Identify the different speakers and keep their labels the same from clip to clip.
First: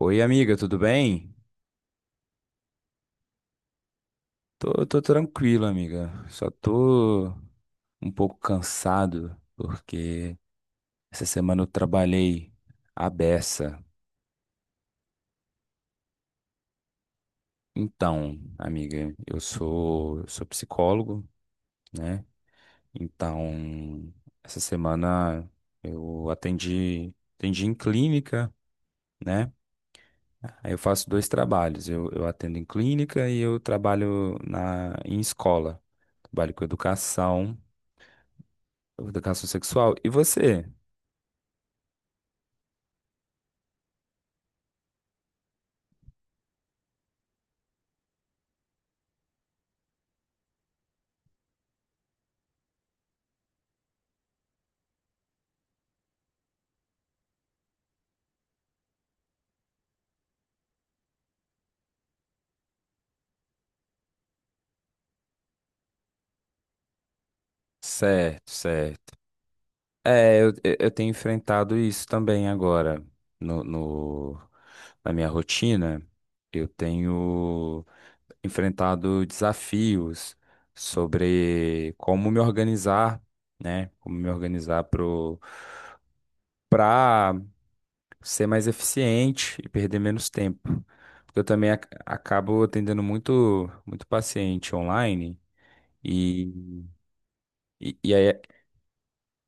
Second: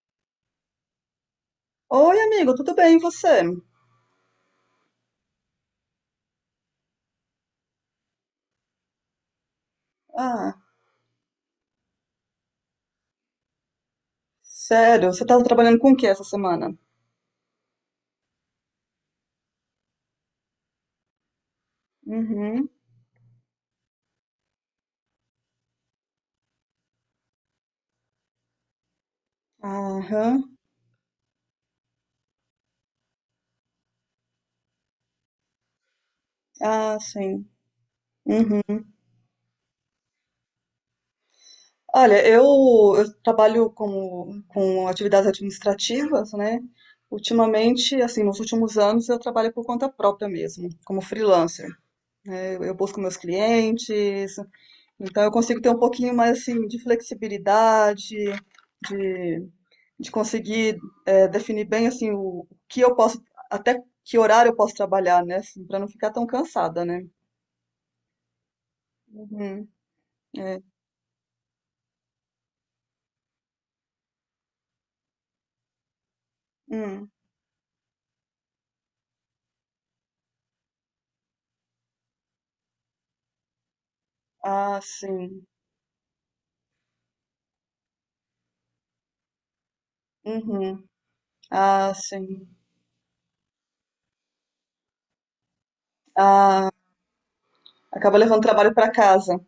Speaker 1: Oi, amiga, tudo bem?
Speaker 2: Oi, amigo, tudo bem, e você?
Speaker 1: Tô, tranquilo, amiga. Só tô um pouco cansado porque
Speaker 2: Ah,
Speaker 1: essa semana eu trabalhei à beça.
Speaker 2: sério, você tá trabalhando com o que essa semana?
Speaker 1: Então, amiga, eu sou psicólogo, né?
Speaker 2: Uhum.
Speaker 1: Então, essa semana eu atendi, atendi em clínica, né?
Speaker 2: Aham.
Speaker 1: Aí eu faço dois trabalhos. Eu atendo em clínica e eu trabalho em escola. Trabalho com
Speaker 2: Ah, sim.
Speaker 1: educação.
Speaker 2: Uhum.
Speaker 1: Educação sexual. E você?
Speaker 2: Olha, eu trabalho com atividades administrativas, né? Ultimamente, assim, nos últimos anos, eu trabalho por conta própria mesmo, como freelancer. Eu busco meus clientes, então eu consigo ter um pouquinho mais, assim, de flexibilidade, de de conseguir definir bem assim o que eu posso, até que horário eu posso trabalhar, né? Assim, para não ficar tão cansada, né?
Speaker 1: Certo, certo.
Speaker 2: Uhum,
Speaker 1: É, eu,
Speaker 2: é.
Speaker 1: eu eu tenho enfrentado isso também agora no, no- na minha rotina. Eu
Speaker 2: Hum.
Speaker 1: tenho enfrentado desafios sobre como me organizar, né? Como me
Speaker 2: Ah,
Speaker 1: organizar pro,
Speaker 2: sim.
Speaker 1: para ser mais eficiente e perder menos tempo.
Speaker 2: Uhum.
Speaker 1: Porque eu também
Speaker 2: Ah, sim.
Speaker 1: acabo atendendo muito, muito paciente online.
Speaker 2: Ah,
Speaker 1: E, e
Speaker 2: acaba
Speaker 1: aí
Speaker 2: levando trabalho para casa.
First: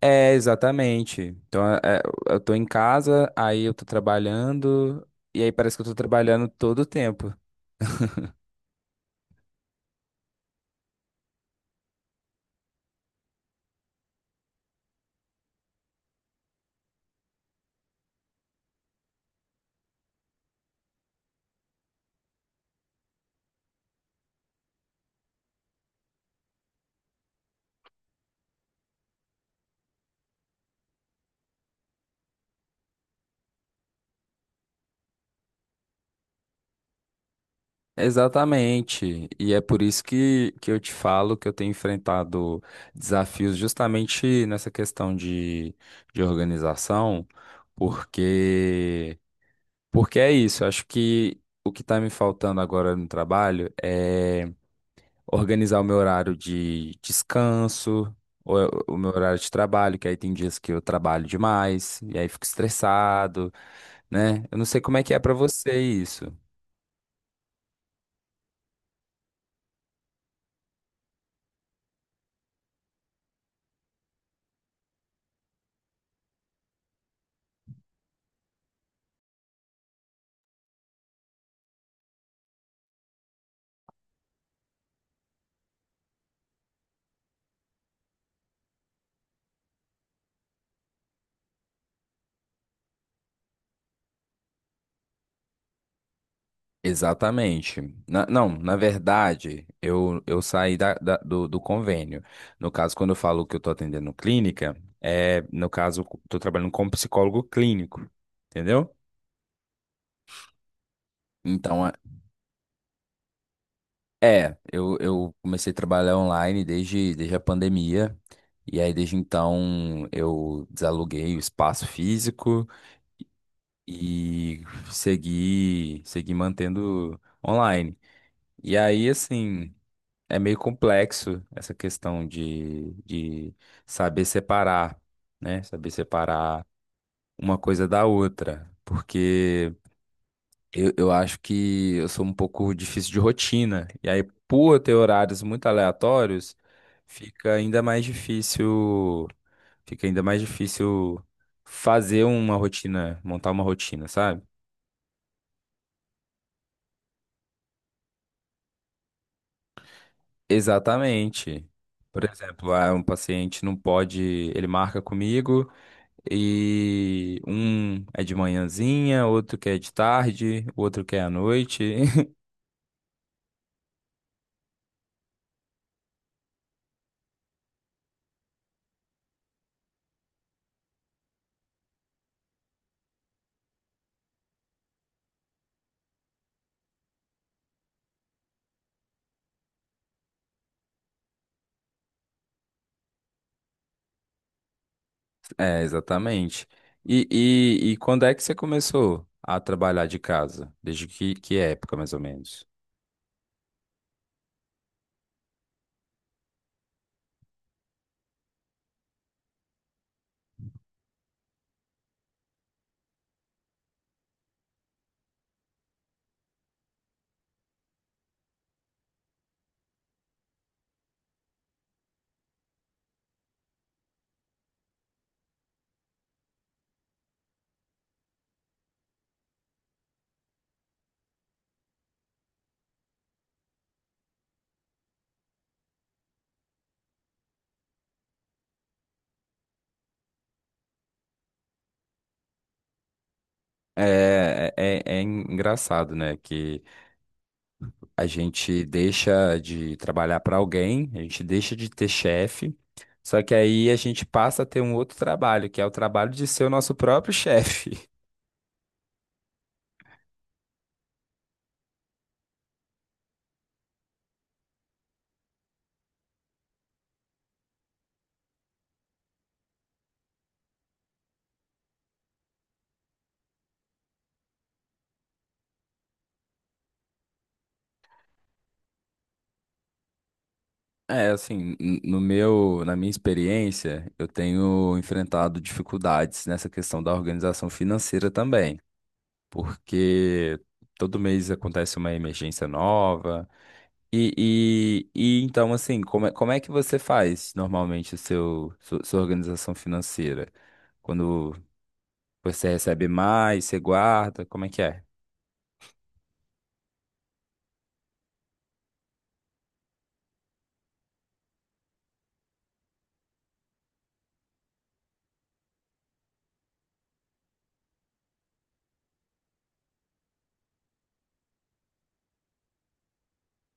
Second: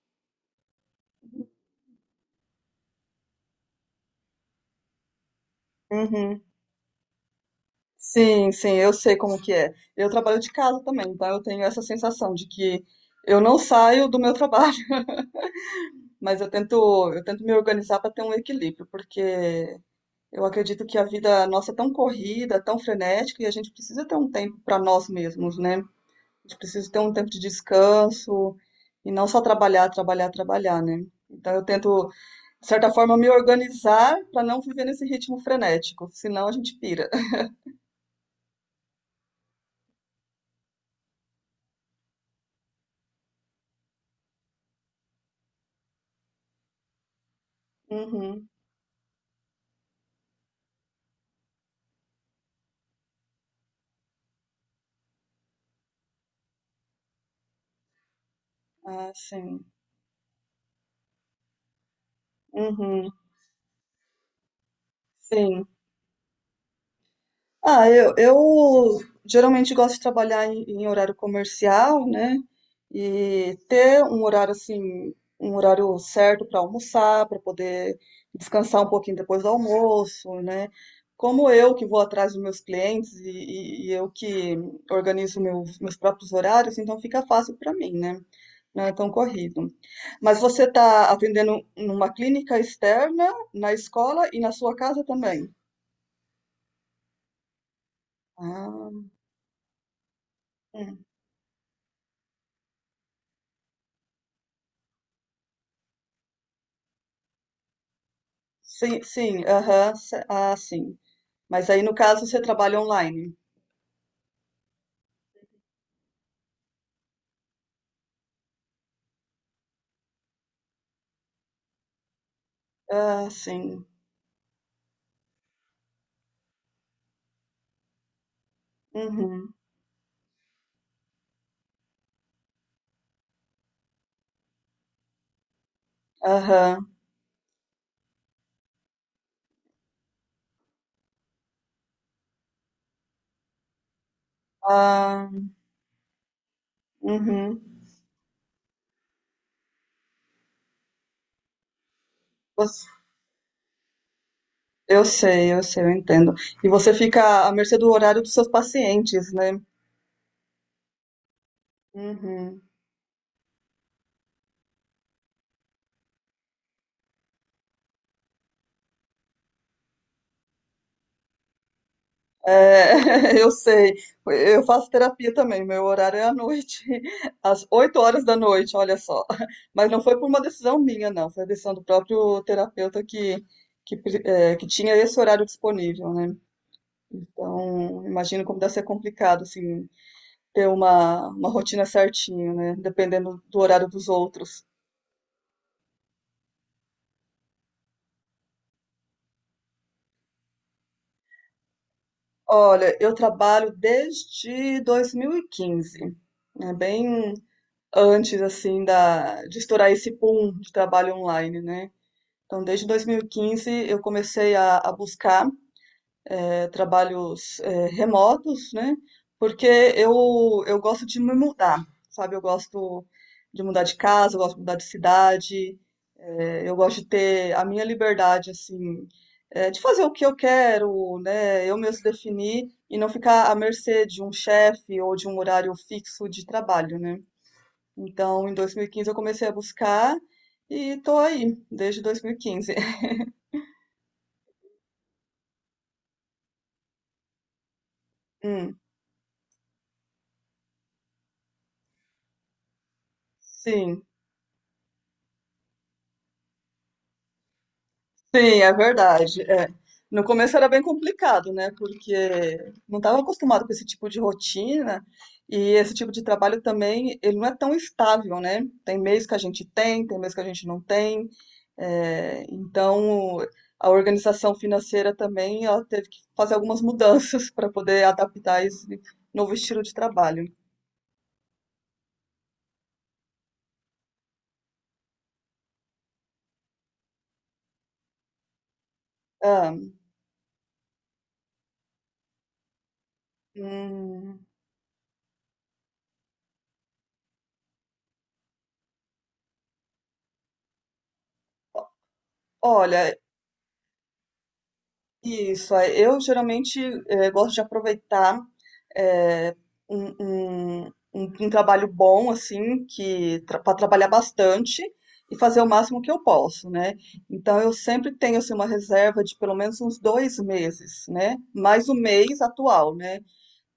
Speaker 1: É, exatamente. Então, eu tô em casa, aí eu tô trabalhando, e aí parece que eu tô
Speaker 2: Uhum.
Speaker 1: trabalhando todo o tempo.
Speaker 2: Sim, sim, eu sei como que é. Eu trabalho de casa também, então eu tenho essa sensação de que eu não saio do meu trabalho, mas eu tento me organizar para ter um equilíbrio, porque eu acredito que a vida nossa é tão corrida, tão frenética, e a gente precisa ter um tempo para nós mesmos, né? A gente precisa ter um tempo de descanso e não só trabalhar, trabalhar, trabalhar, né? Então eu tento, de certa forma, me organizar para não viver nesse ritmo frenético, senão a gente pira.
Speaker 1: Exatamente. E é por isso que eu te falo que eu tenho enfrentado desafios justamente nessa questão de organização,
Speaker 2: Uhum.
Speaker 1: porque, porque é isso. Eu acho que o que está me faltando agora no trabalho é organizar o meu horário de descanso, ou o meu
Speaker 2: Ah,
Speaker 1: horário de
Speaker 2: sim.
Speaker 1: trabalho, que aí tem dias que eu trabalho demais, e aí fico
Speaker 2: Uhum.
Speaker 1: estressado, né? Eu não sei como é que é pra
Speaker 2: Sim.
Speaker 1: você isso.
Speaker 2: Ah, eu geralmente gosto de trabalhar em horário comercial, né? E ter um horário assim, um horário certo para almoçar, para poder descansar um pouquinho depois do almoço, né? Como eu que vou atrás dos meus clientes e eu que organizo meus próprios horários, então fica fácil para mim, né? Não é tão corrido. Mas você está atendendo numa clínica externa, na escola e na sua casa também?
Speaker 1: Exatamente. Não, na
Speaker 2: Ah,
Speaker 1: verdade, eu saí
Speaker 2: hum.
Speaker 1: do, do convênio. No caso, quando eu falo que eu tô atendendo clínica, é, no caso, eu tô trabalhando como psicólogo clínico, entendeu?
Speaker 2: Sim, sim, aham, ah, sim. Mas aí
Speaker 1: Então,
Speaker 2: no caso você trabalha online.
Speaker 1: é, eu comecei a trabalhar online desde a pandemia. E aí, desde então, eu desaluguei o espaço físico
Speaker 2: Ah, sim.
Speaker 1: e segui mantendo online. E aí,
Speaker 2: Uhum,
Speaker 1: assim, é meio complexo essa questão de saber separar, né? Saber separar
Speaker 2: aham,
Speaker 1: uma coisa da outra. Porque eu acho que eu sou um pouco difícil de rotina. E aí, por ter
Speaker 2: ah,
Speaker 1: horários muito aleatórios, fica
Speaker 2: uhum.
Speaker 1: ainda mais difícil, fica ainda mais difícil fazer uma
Speaker 2: Você-
Speaker 1: rotina, montar uma rotina, sabe?
Speaker 2: Eu sei, eu sei, eu entendo. E você fica à mercê do horário dos seus pacientes, né?
Speaker 1: Exatamente. Por
Speaker 2: Uhum.
Speaker 1: exemplo, ah, um paciente não pode, ele marca comigo e um é de manhãzinha, outro quer de tarde, o outro quer à noite.
Speaker 2: É, eu sei. Eu faço terapia também. Meu horário é à noite, às 8 horas da noite, olha só. Mas não foi por uma decisão minha, não. Foi a decisão do próprio terapeuta que tinha esse horário disponível, né? Então, imagino como deve ser complicado, assim, ter uma rotina certinho, né? Dependendo do horário dos outros.
Speaker 1: É, exatamente. E quando é que você começou a trabalhar de casa? Desde que época, mais ou menos?
Speaker 2: Olha, eu trabalho desde 2015, né? Bem antes, assim, de estourar esse boom de trabalho online, né? Então, desde 2015, eu comecei a buscar trabalhos remotos, né? Porque eu, eu gosto de me mudar, sabe? Eu gosto de mudar de casa, eu gosto de mudar de cidade. É, eu gosto de ter a minha liberdade, assim, é, de fazer o que eu quero, né? Eu mesmo definir e não ficar à mercê de um chefe ou de um horário fixo de trabalho, né? Então, em 2015 eu comecei a buscar e tô aí desde 2015.
Speaker 1: É, é engraçado, né? Que a
Speaker 2: Hum,
Speaker 1: gente deixa de trabalhar para alguém, a gente deixa de ter chefe, só que aí a
Speaker 2: sim.
Speaker 1: gente passa a ter um outro trabalho, que é o trabalho de ser o nosso próprio chefe.
Speaker 2: Sim, é verdade. É. No começo era bem complicado, né? Porque não estava acostumado com esse tipo de rotina e esse tipo de trabalho também, ele não é tão estável, né? Tem mês que a gente tem, tem mês que a gente não tem. É, então, a organização financeira também, ela teve que fazer algumas mudanças para poder adaptar esse novo estilo de trabalho.
Speaker 1: É, assim, no meu, na minha experiência, eu tenho enfrentado dificuldades nessa questão da organização financeira também,
Speaker 2: Ah,
Speaker 1: porque todo mês acontece uma emergência nova.
Speaker 2: hum,
Speaker 1: Então, assim, como é que você faz normalmente o seu, sua organização financeira? Quando você recebe
Speaker 2: olha,
Speaker 1: mais, você guarda, como é que é?
Speaker 2: isso, é. Eu geralmente gosto de aproveitar eh, um, um- um trabalho bom, assim, que para trabalhar bastante e fazer o máximo que eu posso, né? Então eu sempre tenho assim, uma reserva de pelo menos uns 2 meses, né? Mais o mês atual, né?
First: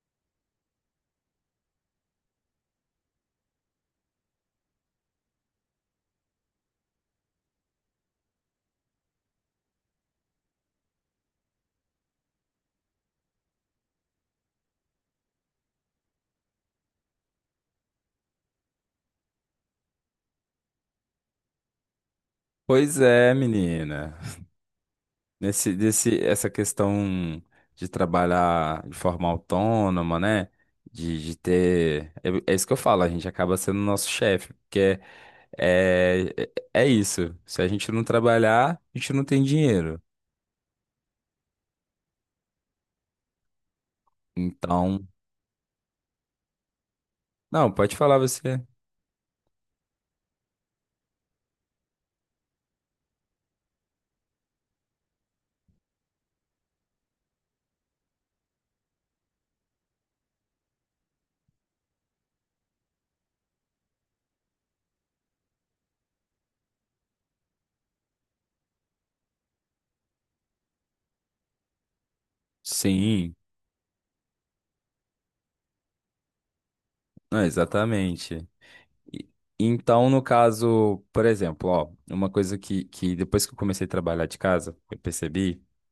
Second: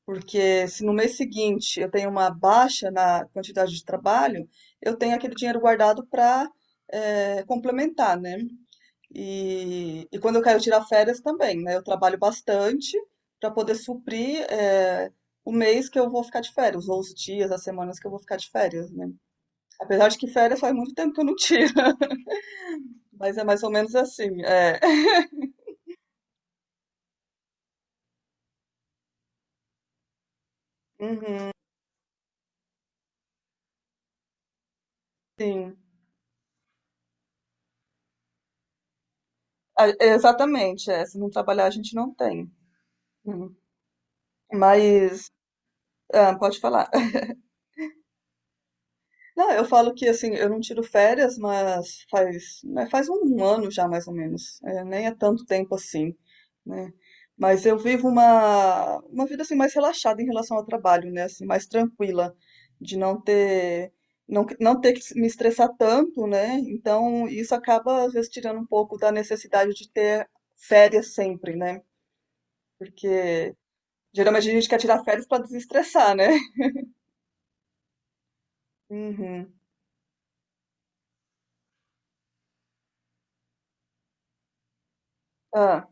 Speaker 2: Porque se no mês seguinte eu tenho uma baixa na quantidade de trabalho, eu tenho aquele dinheiro guardado para complementar, né? E quando eu quero tirar férias também, né? Eu trabalho bastante para poder suprir, o mês que eu vou ficar de férias, ou os dias, as semanas que eu vou ficar de férias, né? Apesar de que férias faz muito tempo que eu não tiro,
Speaker 1: Pois é,
Speaker 2: mas é mais ou menos
Speaker 1: menina.
Speaker 2: assim. É.
Speaker 1: Essa questão de trabalhar de forma autônoma, né? De
Speaker 2: Uhum,
Speaker 1: ter. É, é isso que eu falo, a gente acaba sendo nosso chefe, porque
Speaker 2: sim.
Speaker 1: é, é isso. Se a gente não trabalhar, a gente não tem
Speaker 2: Ah,
Speaker 1: dinheiro.
Speaker 2: exatamente, é. Se não trabalhar, a gente não tem. Uhum.
Speaker 1: Então.
Speaker 2: Mas, ah, pode falar.
Speaker 1: Não, pode falar você.
Speaker 2: Não, eu falo que assim, eu não tiro férias, mas faz, né, faz um ano já mais ou menos. É, nem é tanto tempo assim, né? Mas eu vivo uma vida assim mais relaxada em relação ao trabalho, né? Assim, mais tranquila, de não ter não, não ter que me estressar tanto, né? Então isso acaba às vezes tirando um pouco da necessidade de ter férias sempre, né?
Speaker 1: Sim,
Speaker 2: Porque geralmente a gente quer tirar férias para desestressar, né?
Speaker 1: não, exatamente. E
Speaker 2: Uhum.
Speaker 1: então, no caso, por exemplo, ó, uma coisa que depois que eu comecei a trabalhar de casa, eu percebi.
Speaker 2: Ah,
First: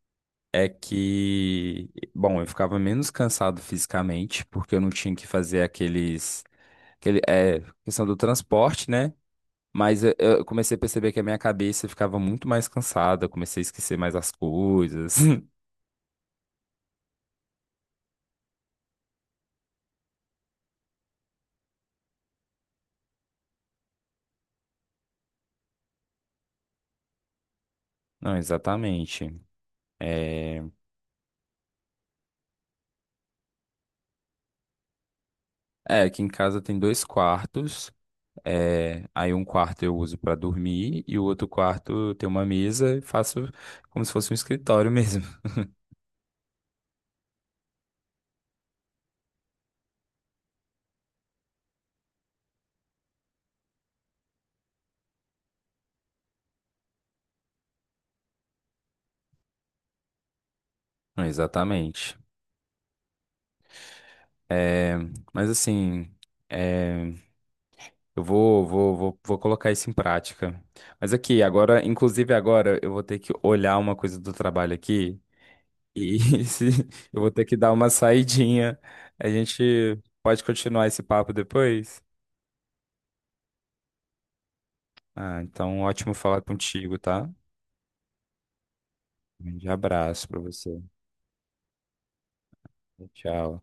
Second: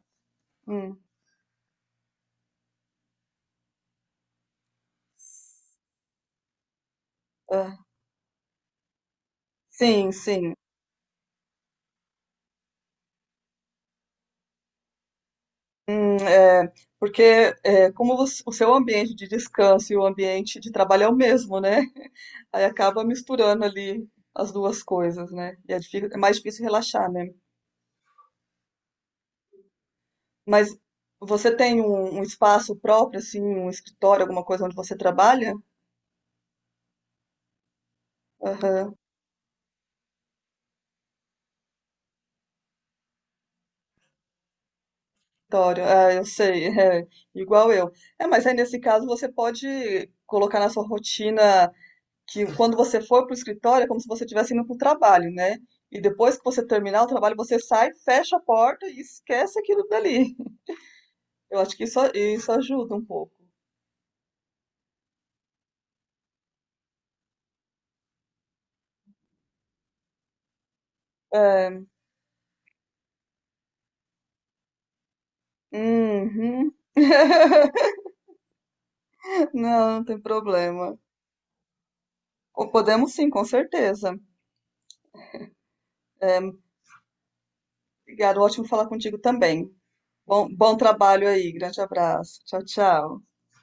Speaker 1: É
Speaker 2: hum,
Speaker 1: que, bom, eu ficava menos cansado fisicamente, porque eu não tinha que fazer aqueles, aquele, é,
Speaker 2: ah.
Speaker 1: questão do transporte, né? Mas
Speaker 2: Sim,
Speaker 1: eu
Speaker 2: sim.
Speaker 1: comecei a perceber que a minha cabeça ficava muito mais cansada, eu comecei a esquecer mais as coisas.
Speaker 2: É, porque é, como o seu ambiente de descanso e o ambiente de trabalho é o mesmo, né? Aí acaba misturando ali as duas coisas, né? E é, é mais difícil relaxar, né?
Speaker 1: Não, exatamente. É,
Speaker 2: Mas você tem um espaço próprio, assim, um escritório, alguma coisa onde você trabalha?
Speaker 1: é, aqui em casa tem dois quartos,
Speaker 2: Aham,
Speaker 1: é, aí um quarto eu uso para dormir e o outro quarto tem uma mesa e faço como se fosse um escritório mesmo.
Speaker 2: escritório, ah, eu sei, é, igual eu. É, mas aí nesse caso você pode colocar na sua rotina que quando você for para o escritório é como se você estivesse indo para o trabalho, né? E depois que você terminar o trabalho, você sai, fecha a porta e esquece aquilo dali.
Speaker 1: Não,
Speaker 2: Eu acho que isso,
Speaker 1: exatamente.
Speaker 2: isso ajuda um pouco.
Speaker 1: É, mas assim, é, eu vou colocar isso em prática. Mas aqui,
Speaker 2: É,
Speaker 1: agora, inclusive agora, eu vou ter que olhar uma coisa do trabalho aqui e
Speaker 2: uhum.
Speaker 1: se- eu vou ter que dar uma saidinha. A
Speaker 2: Não,
Speaker 1: gente
Speaker 2: não tem
Speaker 1: pode continuar
Speaker 2: problema.
Speaker 1: esse papo depois?
Speaker 2: Ou podemos sim, com certeza.
Speaker 1: Ah, então ótimo falar contigo, tá?
Speaker 2: Obrigada, ótimo falar contigo
Speaker 1: Um grande
Speaker 2: também.
Speaker 1: abraço pra
Speaker 2: Bom, bom
Speaker 1: você.
Speaker 2: trabalho aí, grande abraço. Tchau, tchau.
Speaker 1: Tchau.